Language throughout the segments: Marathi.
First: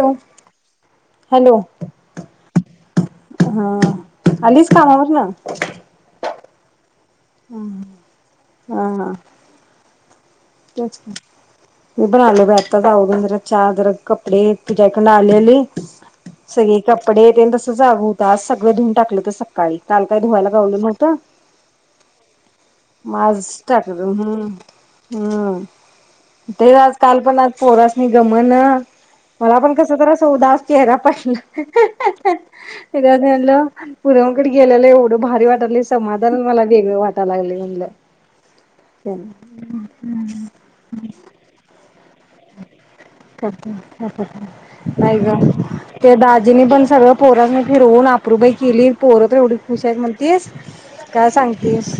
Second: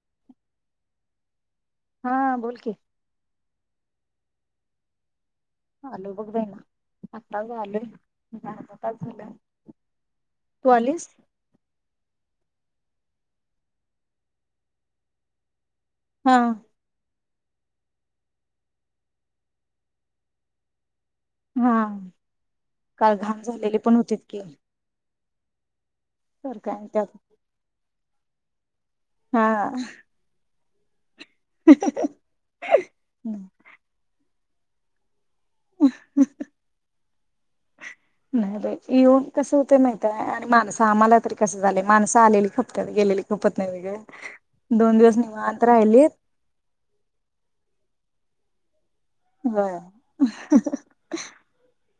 Low hello. हां बोलकी. हां आलीस कामावरन? आलोबग बईना आता झालय एक अर्धा हा तास हा झाला. तू तेच आलीस मिपन आलोय बइआ आता आवरून जरा चा जरा कपडे तुज्याइकडंन आल्याली. हा सगळी कप कपडेेतेन तसंच आग होता आज सगळ धून टाकलंत सकाळी काल का धुवायला गावलं नाइ हां काल मग घाण आज झालेले पण टाकलं होते इतके हम्म हम्म तरीआज काल पण आज पोर अस गमना. हा मलापण कसतर अस हुत अस चेहरा पश एकदा काय म्हणलं पुऱ्याहून [unintelligible] गेल्याला एवढं. भारी वाटालय समाधानं मला वेगळं वाटाय लागलंय म्हणलं. त्यें आणि माणसं आम्हाला तरीकस झालंय माणसं आलेली खपतात गेलेली खपत नाही वेगळे दोन [unintelligible] दिवस नाहीग निवांत राहिलीत ते दाजींनी पण सगळं पोरां फिरवून अप्रूबाई केली. पोरतर एवढी होय खुशायत म्हणतीस काय सांगतीस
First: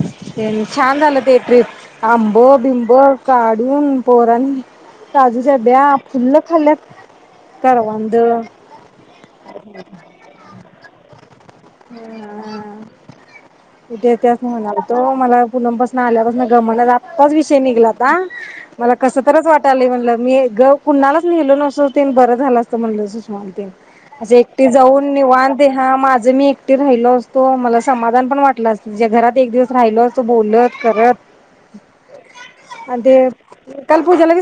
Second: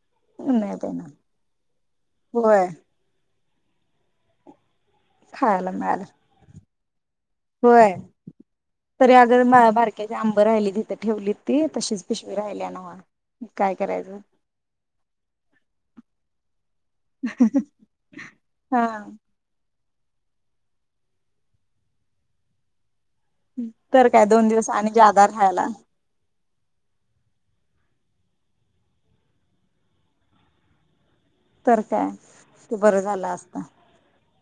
नाही बाई छान ना झालं ते ट्रीप होय आंबबिंब काढून पोरांनी काजूच्या ब्या फुल्ल खाल्ल्यात होय करवंद तरी अगं बाबारक्याचे आंब राहिलीत इथं ठेवलीत. ती [inaudible] तशीच पिशवी राहिल्या नव्ह काय करायचं तीथन आल्यावरण गमना आत्ताच विषय निघलाता हा मला कस तरच वाट [unintelligible] म्हणल मी गप कुणालाच गेलो नसतं तेन बरं झालं असतं म्हणल तर काय आज दोन एकटी दिवस आणि जाऊन जादा राहायला निव्हातं [unintelligible] माझं मीएक एकटी राहिलो असतो मला समाधान पण वाटलं असत तिज्या घरात एक दिवस राहिलो असतो बोलत करत. तर काय बरं झाल असतं.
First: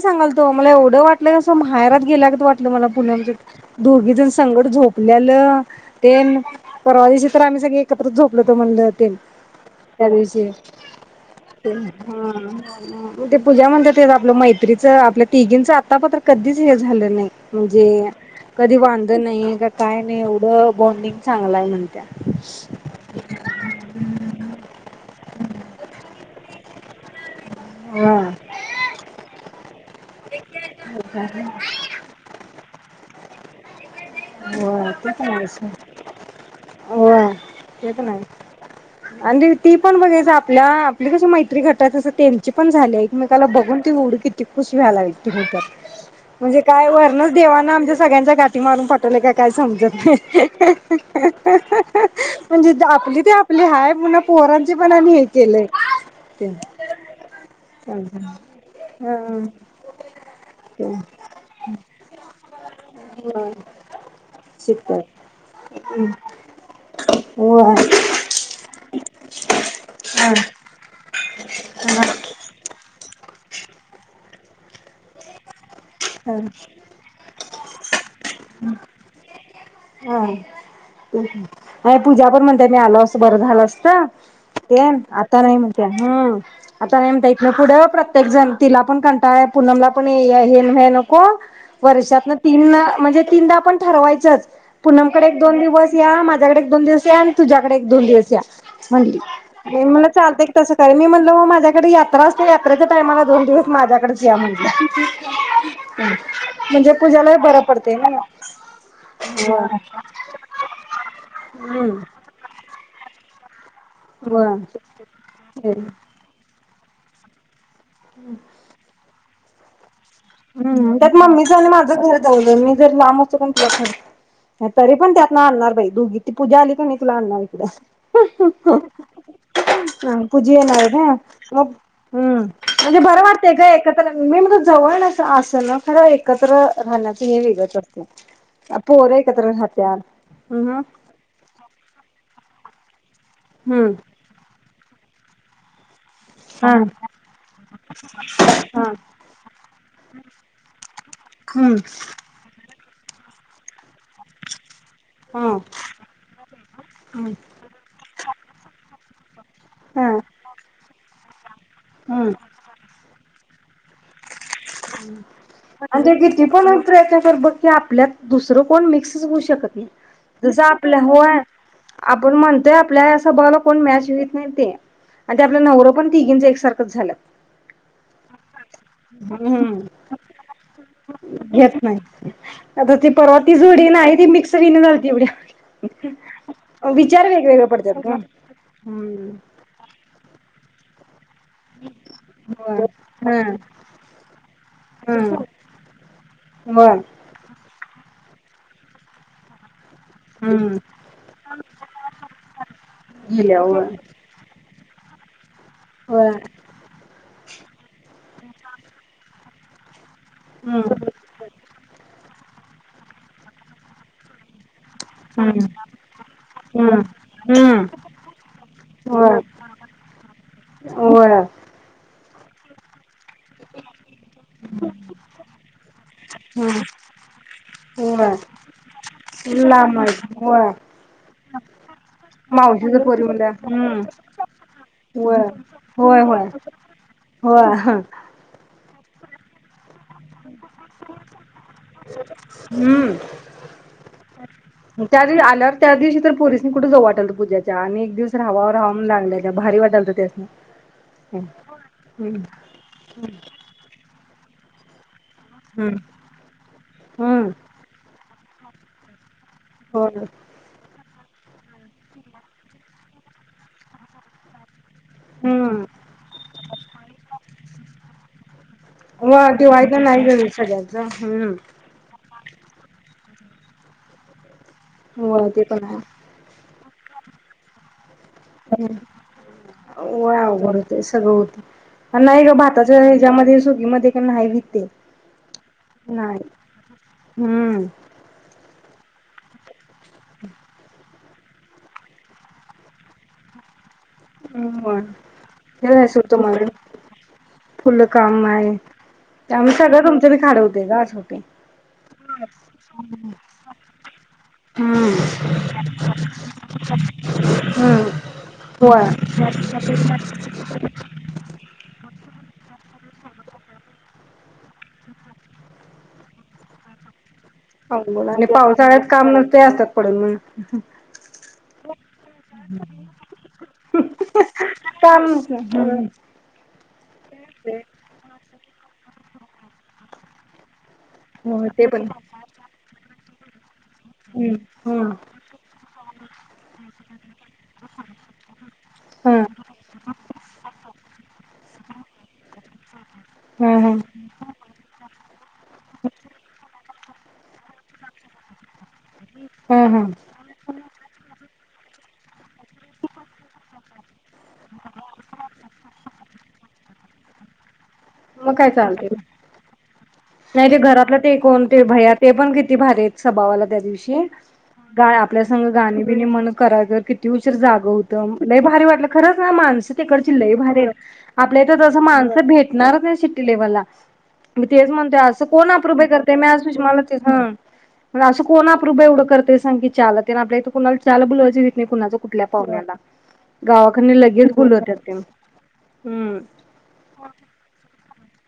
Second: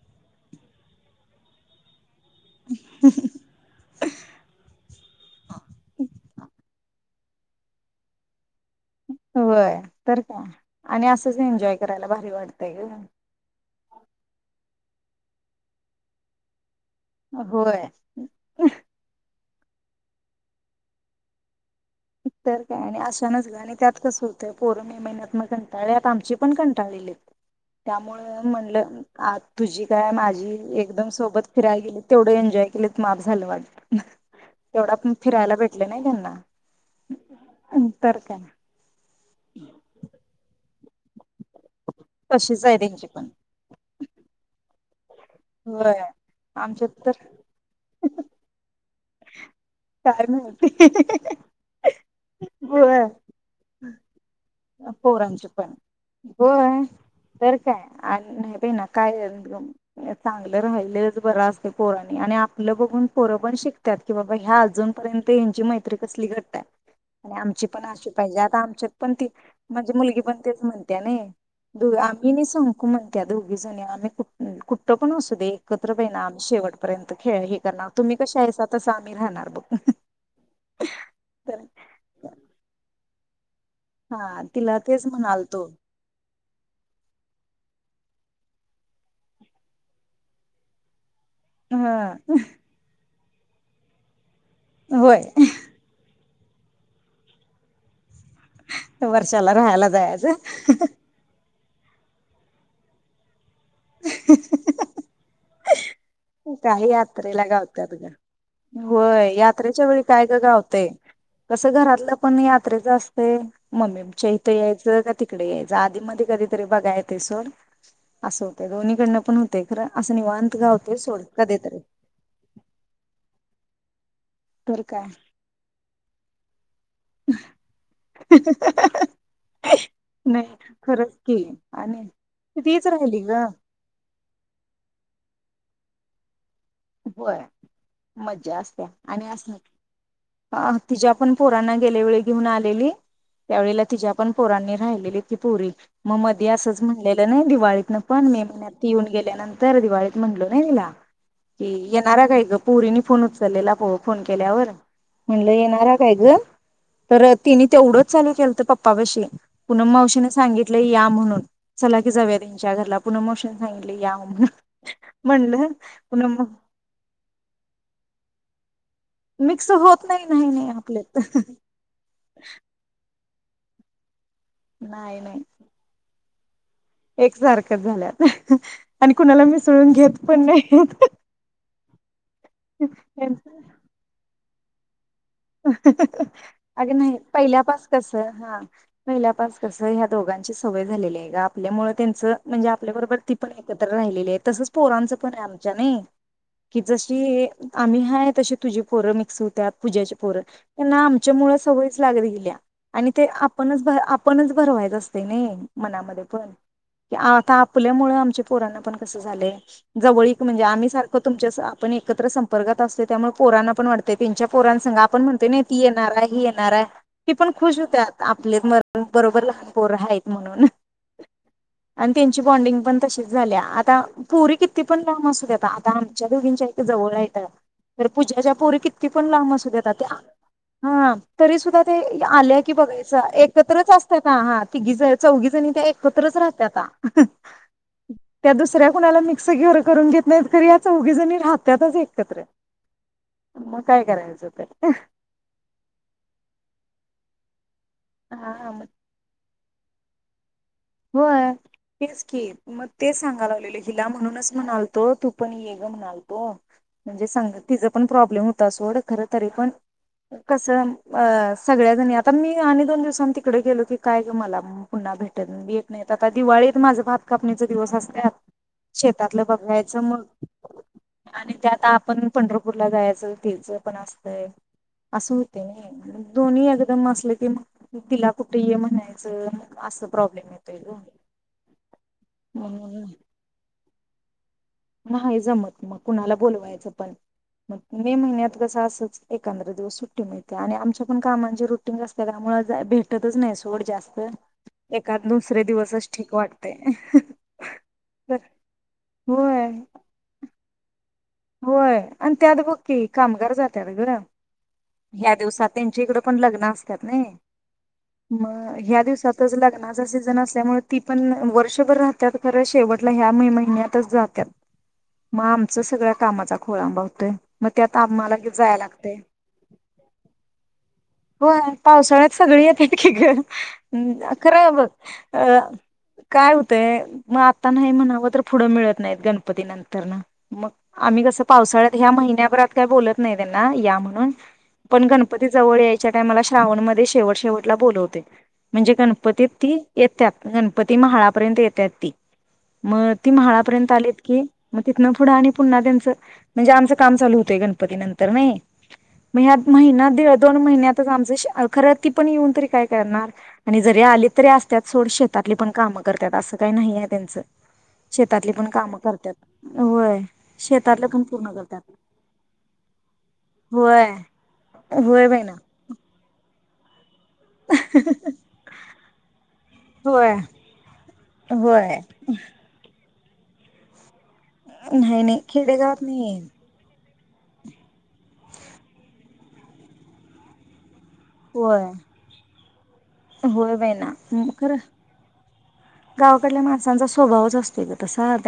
सांगालतो मला एवढं वाटलं असं माहेरात गेल्यागत वाटलं मला पुन्हा म्हंजे दोघीजण संग झोपल्यालं तेन परवा दिवशी तर आम्ही सगळे एकत्र झोपलोत तू म्हणली होय. [unintelligible] त्या तर दिवशी काय आणि असंच एन्जॉय करायला हा भारी वाटतंय गं. मग ते पूजा म्हणते आपलं मैत्री च आपल्या तिघींचं आत्ता पतुर कधीच झालेल नाही होय. म्हणजे कधी वांध नाही.. काय नाही एवढं बॉन्डिंग चांगलाय ना. तर काय आणि अशानच ग आणि त्यात कसं होतंय पोर मे महिन्यात मग कंटाळल्यात आमची पण कंटाळलेलीत. त्यामुळं म्हणलं आज तुझी काय माझी एकदम सोबत फिरायला गेली तेवढे एन्जॉय केले मा धन्यवाद. होय होय तेवढा ते पण फिरायला आहेच भेटले नाही त्यांना. होय ते [inaudible] पण आहे. काय. आणि ती पण बघायचं आपल्या. हिला कसं माहि रात्री घाटात त्यांची तशीच पण झाली आहे त्यांची पण. एकमेकाला बघून तेवढी किती खुश होय. [inaudible] म्हणजे काय आमच्यात तर वरणच देवानं आमच्या सगळ्यांच्या गाठी मारून पट तुला का काय समजत [unintelligible] काय माहिती. म्हजे जी आपली ते आपली हाय पुन्हा पोरं पोरांचे पण ते होय तर काय हा आणि नाही बाईंनाकाय चांगलं राहिलेच बरं असते पोरांनी आणि आपलं बघून पोरं पण शिकतात. कि बाबा ह्या शिकतात अजूनपर्यंत यांची मैत्री कसली घंट्ट आहे आणि हो आमची पण हा आशी पाहिजे आता आमच्यात पण ती माझी मुलगी पण तेच म्हणत्या नाही दो हा आम्ही नाही संकू म्हणत्या दोघी जणी आम्ही खूप कुठं पण असू दे. एकत्र बाई ना आम्ही शेवटपर्यंत खेळ हे करणार, तुम्ही कशा आहेसा तस आम्ही राहणार बघ हा तर बर झालं असतं. हा तिला हॅलो हा ए तेच आता नाही म्हणालतो म्हणत्या हा आता नाही म्हणत्या इथन पुढ प्रत्य एक्झाम तिला पण कंटाळा हाय पूनमला पण ए आय ए. ह [unintelligible] कोण वर्षातन ह तीनवेळा म्हणजे. तीनदा आपण ठरवायचच. होय पुनमकडे एक दोन दिवस या माज्या तूझ्याकड एक दोन दिवस या आणि तुझ्याकड एक दोन दिवस या, म्हणली वर्षाला राहायला म चालतय की तस करा मी म्हणलो माज्या तीकड यात्रा असतिया यात्रेच्या टाइमाला दोन दिवस माज्याकडच या म्हटलं. काय म्हणजे पूजाला यात्रेला बरं गावत्यात पडते ग ना होय यात्रेच्या वेळी काय ग गावतय कसं हम्म घरातलं पण यात्रेच अस ते ममीपच्या इथं यायचं होय का तिकड यायचं आधी मध्ये कधीतरी बघाय येतय सोड. असं होतय दोन्हीकडनं. पण होतय खर. असं निवांत गावतय सोड. तुज आणि माझं घर जवळ जवळ मी जर लांब असतो कणी जखमी [unintelligible] तर तरी काय पण त्यातन आणणार बाई दुघी ती पूजा आली. मी तुला आणणार इकड हं पूजी नाही येणार आहे ना हं खरंच की मग आणि तीच म्हणजे राहिली बरं वाटतय ग एकत्र मी म्हणतो जवळ नसल त्यांना खरं एकत्र व्हय वेगळंच मज्जा असतंय असतिया पोरं आणि एकत्र असणारच राहत्यात अ हम्म तिच्या पण पोरांना गेल्यावेळी घिवून आलेली. त्यावेळेला हम्म तिज्या पण पोरांनी राहलेलीत की पोरी म मधे हा असंच म्हणलेलं नाही दिवाळीतन पण मे हा महिन्यात येऊन गेल्यानंतर दिवाळीत म्हणलो नाही तिला ये हम्म येनारा काय ग पो पोरींनी फोन उचललेला फो फोन केल्यावर म्हणलं हा येणारा काय ग हम्म तर तिनी तेवढंच चालू केलंत पप्पापाशी पूनम हा मावशीन सांगितलंय या म्हणून चला की हम्म जाऊया त्यांच्या घरला पूनम मावशीन सांगितलंय या म्हणून म्हणलं आणि पूनम किती पण अ प्रयत्न कर बघ ते आपल्यात दुसरं कोण मिक्सच होऊ मिक्स शकत नाही होत नाही जस नाही आपल्या आपल्यात होय आपण म्हणतोय आपल्याच स्वभावाला कोण मॅच होईत नाय ते आणि ते आपल नवरं पण तिघींच एक सार एक सारखचं झाल्यात आणि कुणाला हम्म मिसळून घेत पण नाहीत. घेत नाय आता ती परवा ती जोडी नाही ती मिक्स तरी येईना झालंती एवढ्या अग नाही विचार वेगवेगळे पहील्यापास पडतात कस ग. हा हम्म पहिल्यापास कस ह्या दोघांचीचं सवय झालेली हाय ग आप आपल्यामुळे त्यांच म्हणजे होय आपल्याबरोबर ती पण हम्म एकत्र राहिलेली तसच पोरांच पण आहे हम्म आमच्या नई की होय जशी आम्ही हाय तशी तुझी पोर मिक्स हुत्यात पूजाच पोर हम्म यांना आमच्या मुळ सवयीचं लागली गेलिया आणि ते गेल्या आपणच होय आपणच भरवायच अस तय नी मनामध्ये होय पण की आता आपल्यामुळ आमचे पोरांना पण कसं झालंय जवळीक म्हणजे हम्म आम्ही सारख तुमच्यास आपण एकत्र समं वर्गात असतयं त्यामुळ पोरांना पण वाटतयं त्यांच्या पोरानं संग आप आपण म्हणतोय नी हम्म ती येणार हाय ही येणार हाय हम्म ती पण खुश हम्म हूत्यात आपलेत होय. बरोबर लहान पोर हायत म्हणून होय आण त्यांची बॉंडिंग पण तशीच झाल्या आता पोरी किती पण लांब असू द्यात, आता आमच्या दोघींच्या हित जवळ हायत. तर होय पूजाच्या पोरी किती पण लांब असू ला द्यात आत मावशी होय हा तरी सुद्धा ते आल्या की मावशीच बघायचं पोरी म्हणल्या एकत्रच हम्म असत्याता आ हा तिघी ज होय चौघी जणी त्या होय एकत्रच होय राहत्याता आ होय त्या दुसऱ्या कुणाला मिक्स कर करून घेत नाहीत खर या चौघी जणी राहत्याताच एकत्र हम्म मग काय करायचं तर त्या दिवशी आल्यावर त्या दिवशी तर पोरिसणी कुठ जाऊ वाटलत पूज्या आणि एक दिवस राहावा हा मग राहावा म्हणून लागल भारी वाटालत त्या दिवशी. होय हेच की मग तेच सांगा लागलेलं हिला म्हणूनच म्हणालतो तू [inaudible] हम्म म्हणजे हम्म संग तीचा पण प्रॉब्लेम सोड खरं तरी पण होय कस अ सगळ्याजणी आता मी आणि दोन दिवसांनी तिकडे गेलो की काय ग मला पुन्हा हम्म भेट आता दिवाळीत माझ भात कापणीचा दिवस असत्यात शेतातलं होय बघायच दिवाळीतनं मग नाही गेली सगळ्यांच हम्म आणि त्यात आप पण पंढरपूरला जायचं तिचं पण असतंय. असं होय होतय ते पण आहे नई दोन्ही एकदम काम असलं की मगं तीला कुठे ये म्हणायचं मगं‌ असं प्रॉब्लेम येत.. सगळ होतय, नाही ग भाताच्या ह्याच्यामध्ये सु [unintelligible] नाही जमत मग कुणाला बोलवायचं पण मग, हम्म मे महिन्यात कस अस एकांद दिवस सुट्टी सुट्टी मिळत्या आणि आमच्या कामांची रुटीन असते त्यामुळे भेटतचं नाही सोड जास्त. एका दुसरे दिवसच ठीक वाटतयं. फुलं काम आहे. त्या [unintelligible] [inaudible] होय आणि त्यात बक्की कामगार जात्यात गं हम्म ह्या दिवसात त्यांच्या इकड पण लग्न असतात नाय मग ह्या होय दिवसातच लग्नाचा सीझन असल्यामुळे ती पण वर्षभर राह त्यात खरं शेवटला ह्या मे महिन्यात जात्यात मगं आमच्या सगळ्यां कामाचा खोळंबा होतय हो बोल आणि पावसाळ्यात काम नसत ते असतात पडून.. होय पावसाळ्यात सगळी येते की ग खरं अं काम अं नसणार काय होतय मग आता नाही म्हणावं तर पुढं मिळत- नाही गणपती नंतरन मगं. आम्ही कसं हो ते पावसाळ्यात पण ह्या महिन्याभरात काय बोलत. नाही त्यांना या. म्हणून हम्म पण हा गणपती जवळ मला श्रावण मध्ये शेवट शेवट ला बोलवतोय. म्हणजे हा गणपती तीन येतात गणपती म्हाळापर्यंं येताती. मग ती हा म्हाळापर्यंत हा आली की मग तिथन पुढ आणि पुन्हा त्यांच म्हणजे आमच काम चालु होते गणपती नंतर नाही. मगं ह्यात हा हा महिना दे दोन महिन्यात. [unintelligible] ती पण येऊन तरी काय करणार. आणि जरी आले तरी असतात., सोड शेतातली पण कामं करतात असं काही नाही आहे त्यांचं. शेतातली मग पण काय कामं चालते करत्यात होय नाही ते शेतातलं घरातलं पण ते पूर्ण कोण करत्यात. ते भैया ते पण किती भारी आहेत. स्वभावाला त्या होय दिवशी गा होय आपल्या बहिना संग गाणी. [inaudible] किती उशिर जाग होत लय भारी वाटलं खरंच ना माणसं होय तिकडची लय भारीयत आपल्या इथ जस होय. माणसं भेट [unintelligible] शिट्टी लेवला. मी तेच म्हणतो नाही नाही असं कोण खेडेगावात अप्रुभाय करते नाहीये. मी आज सुषमाला हं असं कोण आप्रुभाय एवढं करत सांग की चहा ला तेन आपल्या इथ कुणाला चहाला बलायची रित होय. नाही कुणां कुठला [unintelligible] होय बैना खरं तेन हम्म. गावाकडल्या माणसांचा स्वभावच असतोय गं. [unintelligible]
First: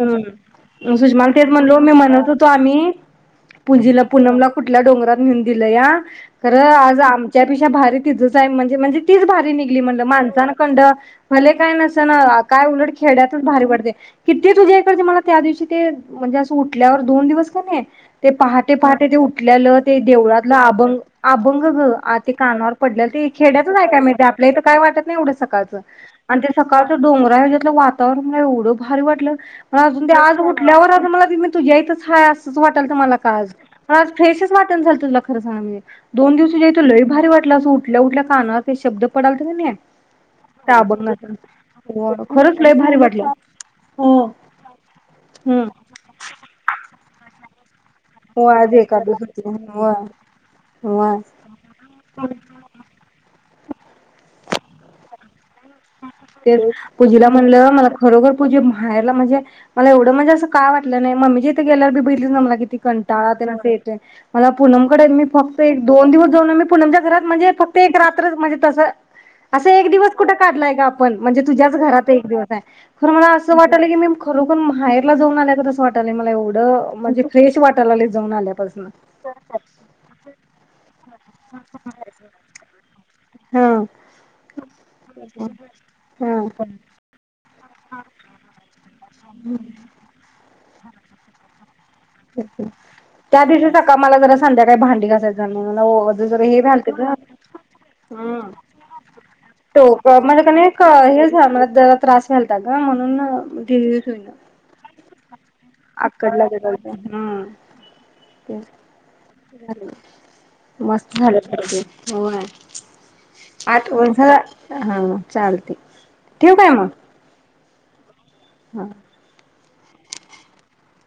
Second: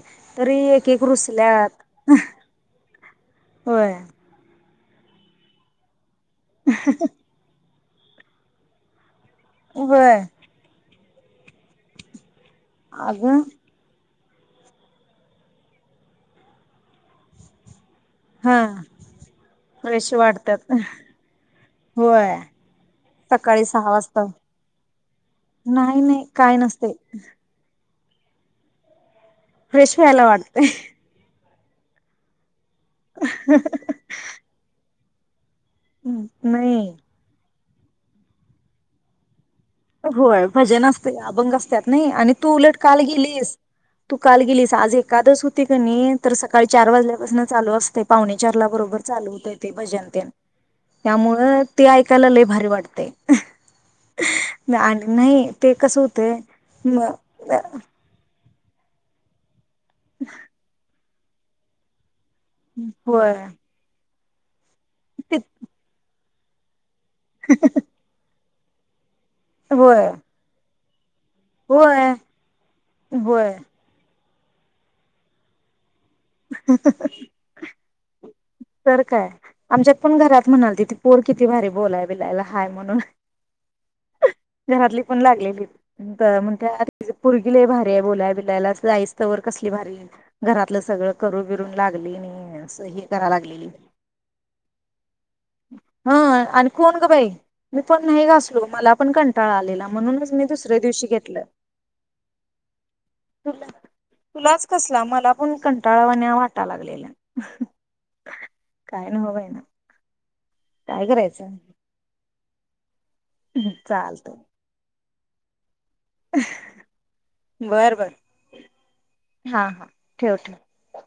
हम्म सुषमाला तेच म्हणलो रुसल्यात मी म्हणत होतो आम्ही होय. पुजीला पूनम ला कुठल्या डोंगरात नेऊन दिलं या.. खरं आज आमच्यापेक्षा भारी तिथंचय जा म्हणे म्हणजे तीच भारी निघली म्हणलं होय. माणसानकंड.. भले काय नस ना आज. काय उलट अगं खेड्यातून भारी वाटतयं. किती तुझ्या इकची मला त्या दिवशी ते म्हणजे असं उठल्यावर दोन दिवस कणी ते हा. पहाटे पहाटे ते उठलेलं ते फ्रेश देवळातलं वाटतात. अभंग अभंग ग ते होय. कानावर पडलेलं ते सकाळी खेड्यातच सहा ऐकाय मिळतय वाजता. आपल्या इथ काय वाटत नाही, एवढं सकाळचं नाही नाही आणि ते काय नसते. सकाळचं डोंगरा हज्यातलं वाता [inaudible] भारी वाटलं. पण फ्रेश अजून ते व्हायला आज वाटतंय. उठल्यावर अगं मला तूझ्या हितच आहे असं, तसं वाटालत मला काज मला आज फ्रेशच वाटणं झालंत, तूला [unintelligible] दोन दिवसाच इथं नाही लई भारी वाटलं असं उठू उठल्या उठल्या कानावर ते शब्द पडा [unintelligible] होय भजन असतंय अभंग असत्यातं ने होय आणि तू खरंच लई उलट भारी काल वाटलं. गेलीस तू काल हम्म गेलीस आज एकादस होती कणी तर सकाळी चार वाजल्यापासून न चालू अस ते पावणे होय चारला आज बरोबर एकादस चालू होती होतय ते होय भजन त्या होय. त्यामुळं ते ऐकायला लई भारी वाटतंय. ने आणं नाही ते कसं होतेय ते पूजीला म्हणलं [unintelligible] मला खरोखर पूजे माहेरला म्हणजे? मला एवढं म्हणजे असं काय वाटलं नाही मम्मीच्या हित गेल्यावर होय [unintelligible] [unintelligible] मला प पूनम कडे मी ते- फक्त एक दोन दिवस पूनम मी पूनमच्या परत म्हणजे फक्त एक रात्रच म्हणजे तसं. असं एक होय दिवस काढलय गं आप पण म्हणजे तुझ्याच घरात होय एक दिवस आहे खरं मला होय असं वाटय लागलंय कि मी खरोखरं माहेरला जाऊन आल्यागत असं वाट आणि मला एवढं म्हणजे फ्रेश वाटायल लागलेत. जाऊन आलयात. तर काय आमच्यात पण घरात म्हणाल तिथं पोर किती भारी बोलाय बिलायला हाय म्हणून. हम्म. घरातली पण लागलेलेत त हं म काय आज [unintelligible] पोरी. ल यभारी ये बलाय बिलायला स्लाईस. त वर कसली भारी. घरातलं सगळं करू बिरून लागली आणि असं हे करा त्या लागलेली दिवशी सका मला जरा संध्याकाळी भांडी घासाय ह आणि कोण ग बाई मी पण नाही घासलो मला पण कंटाळा आलेला म्हणूनच मी दुसऱ्या दिवशी घेतलं तुला तुलाच कसला मला पण कंटाळावाण्या वाटा [unintelligible] लागलेला काय नव्ह बाई ना [unintelligible] काय मस्त झालं करायचं होय चालतंय [unintelligible] चालते. ठेवू काय मग? बर बर हा. हा हा ठेव ठेव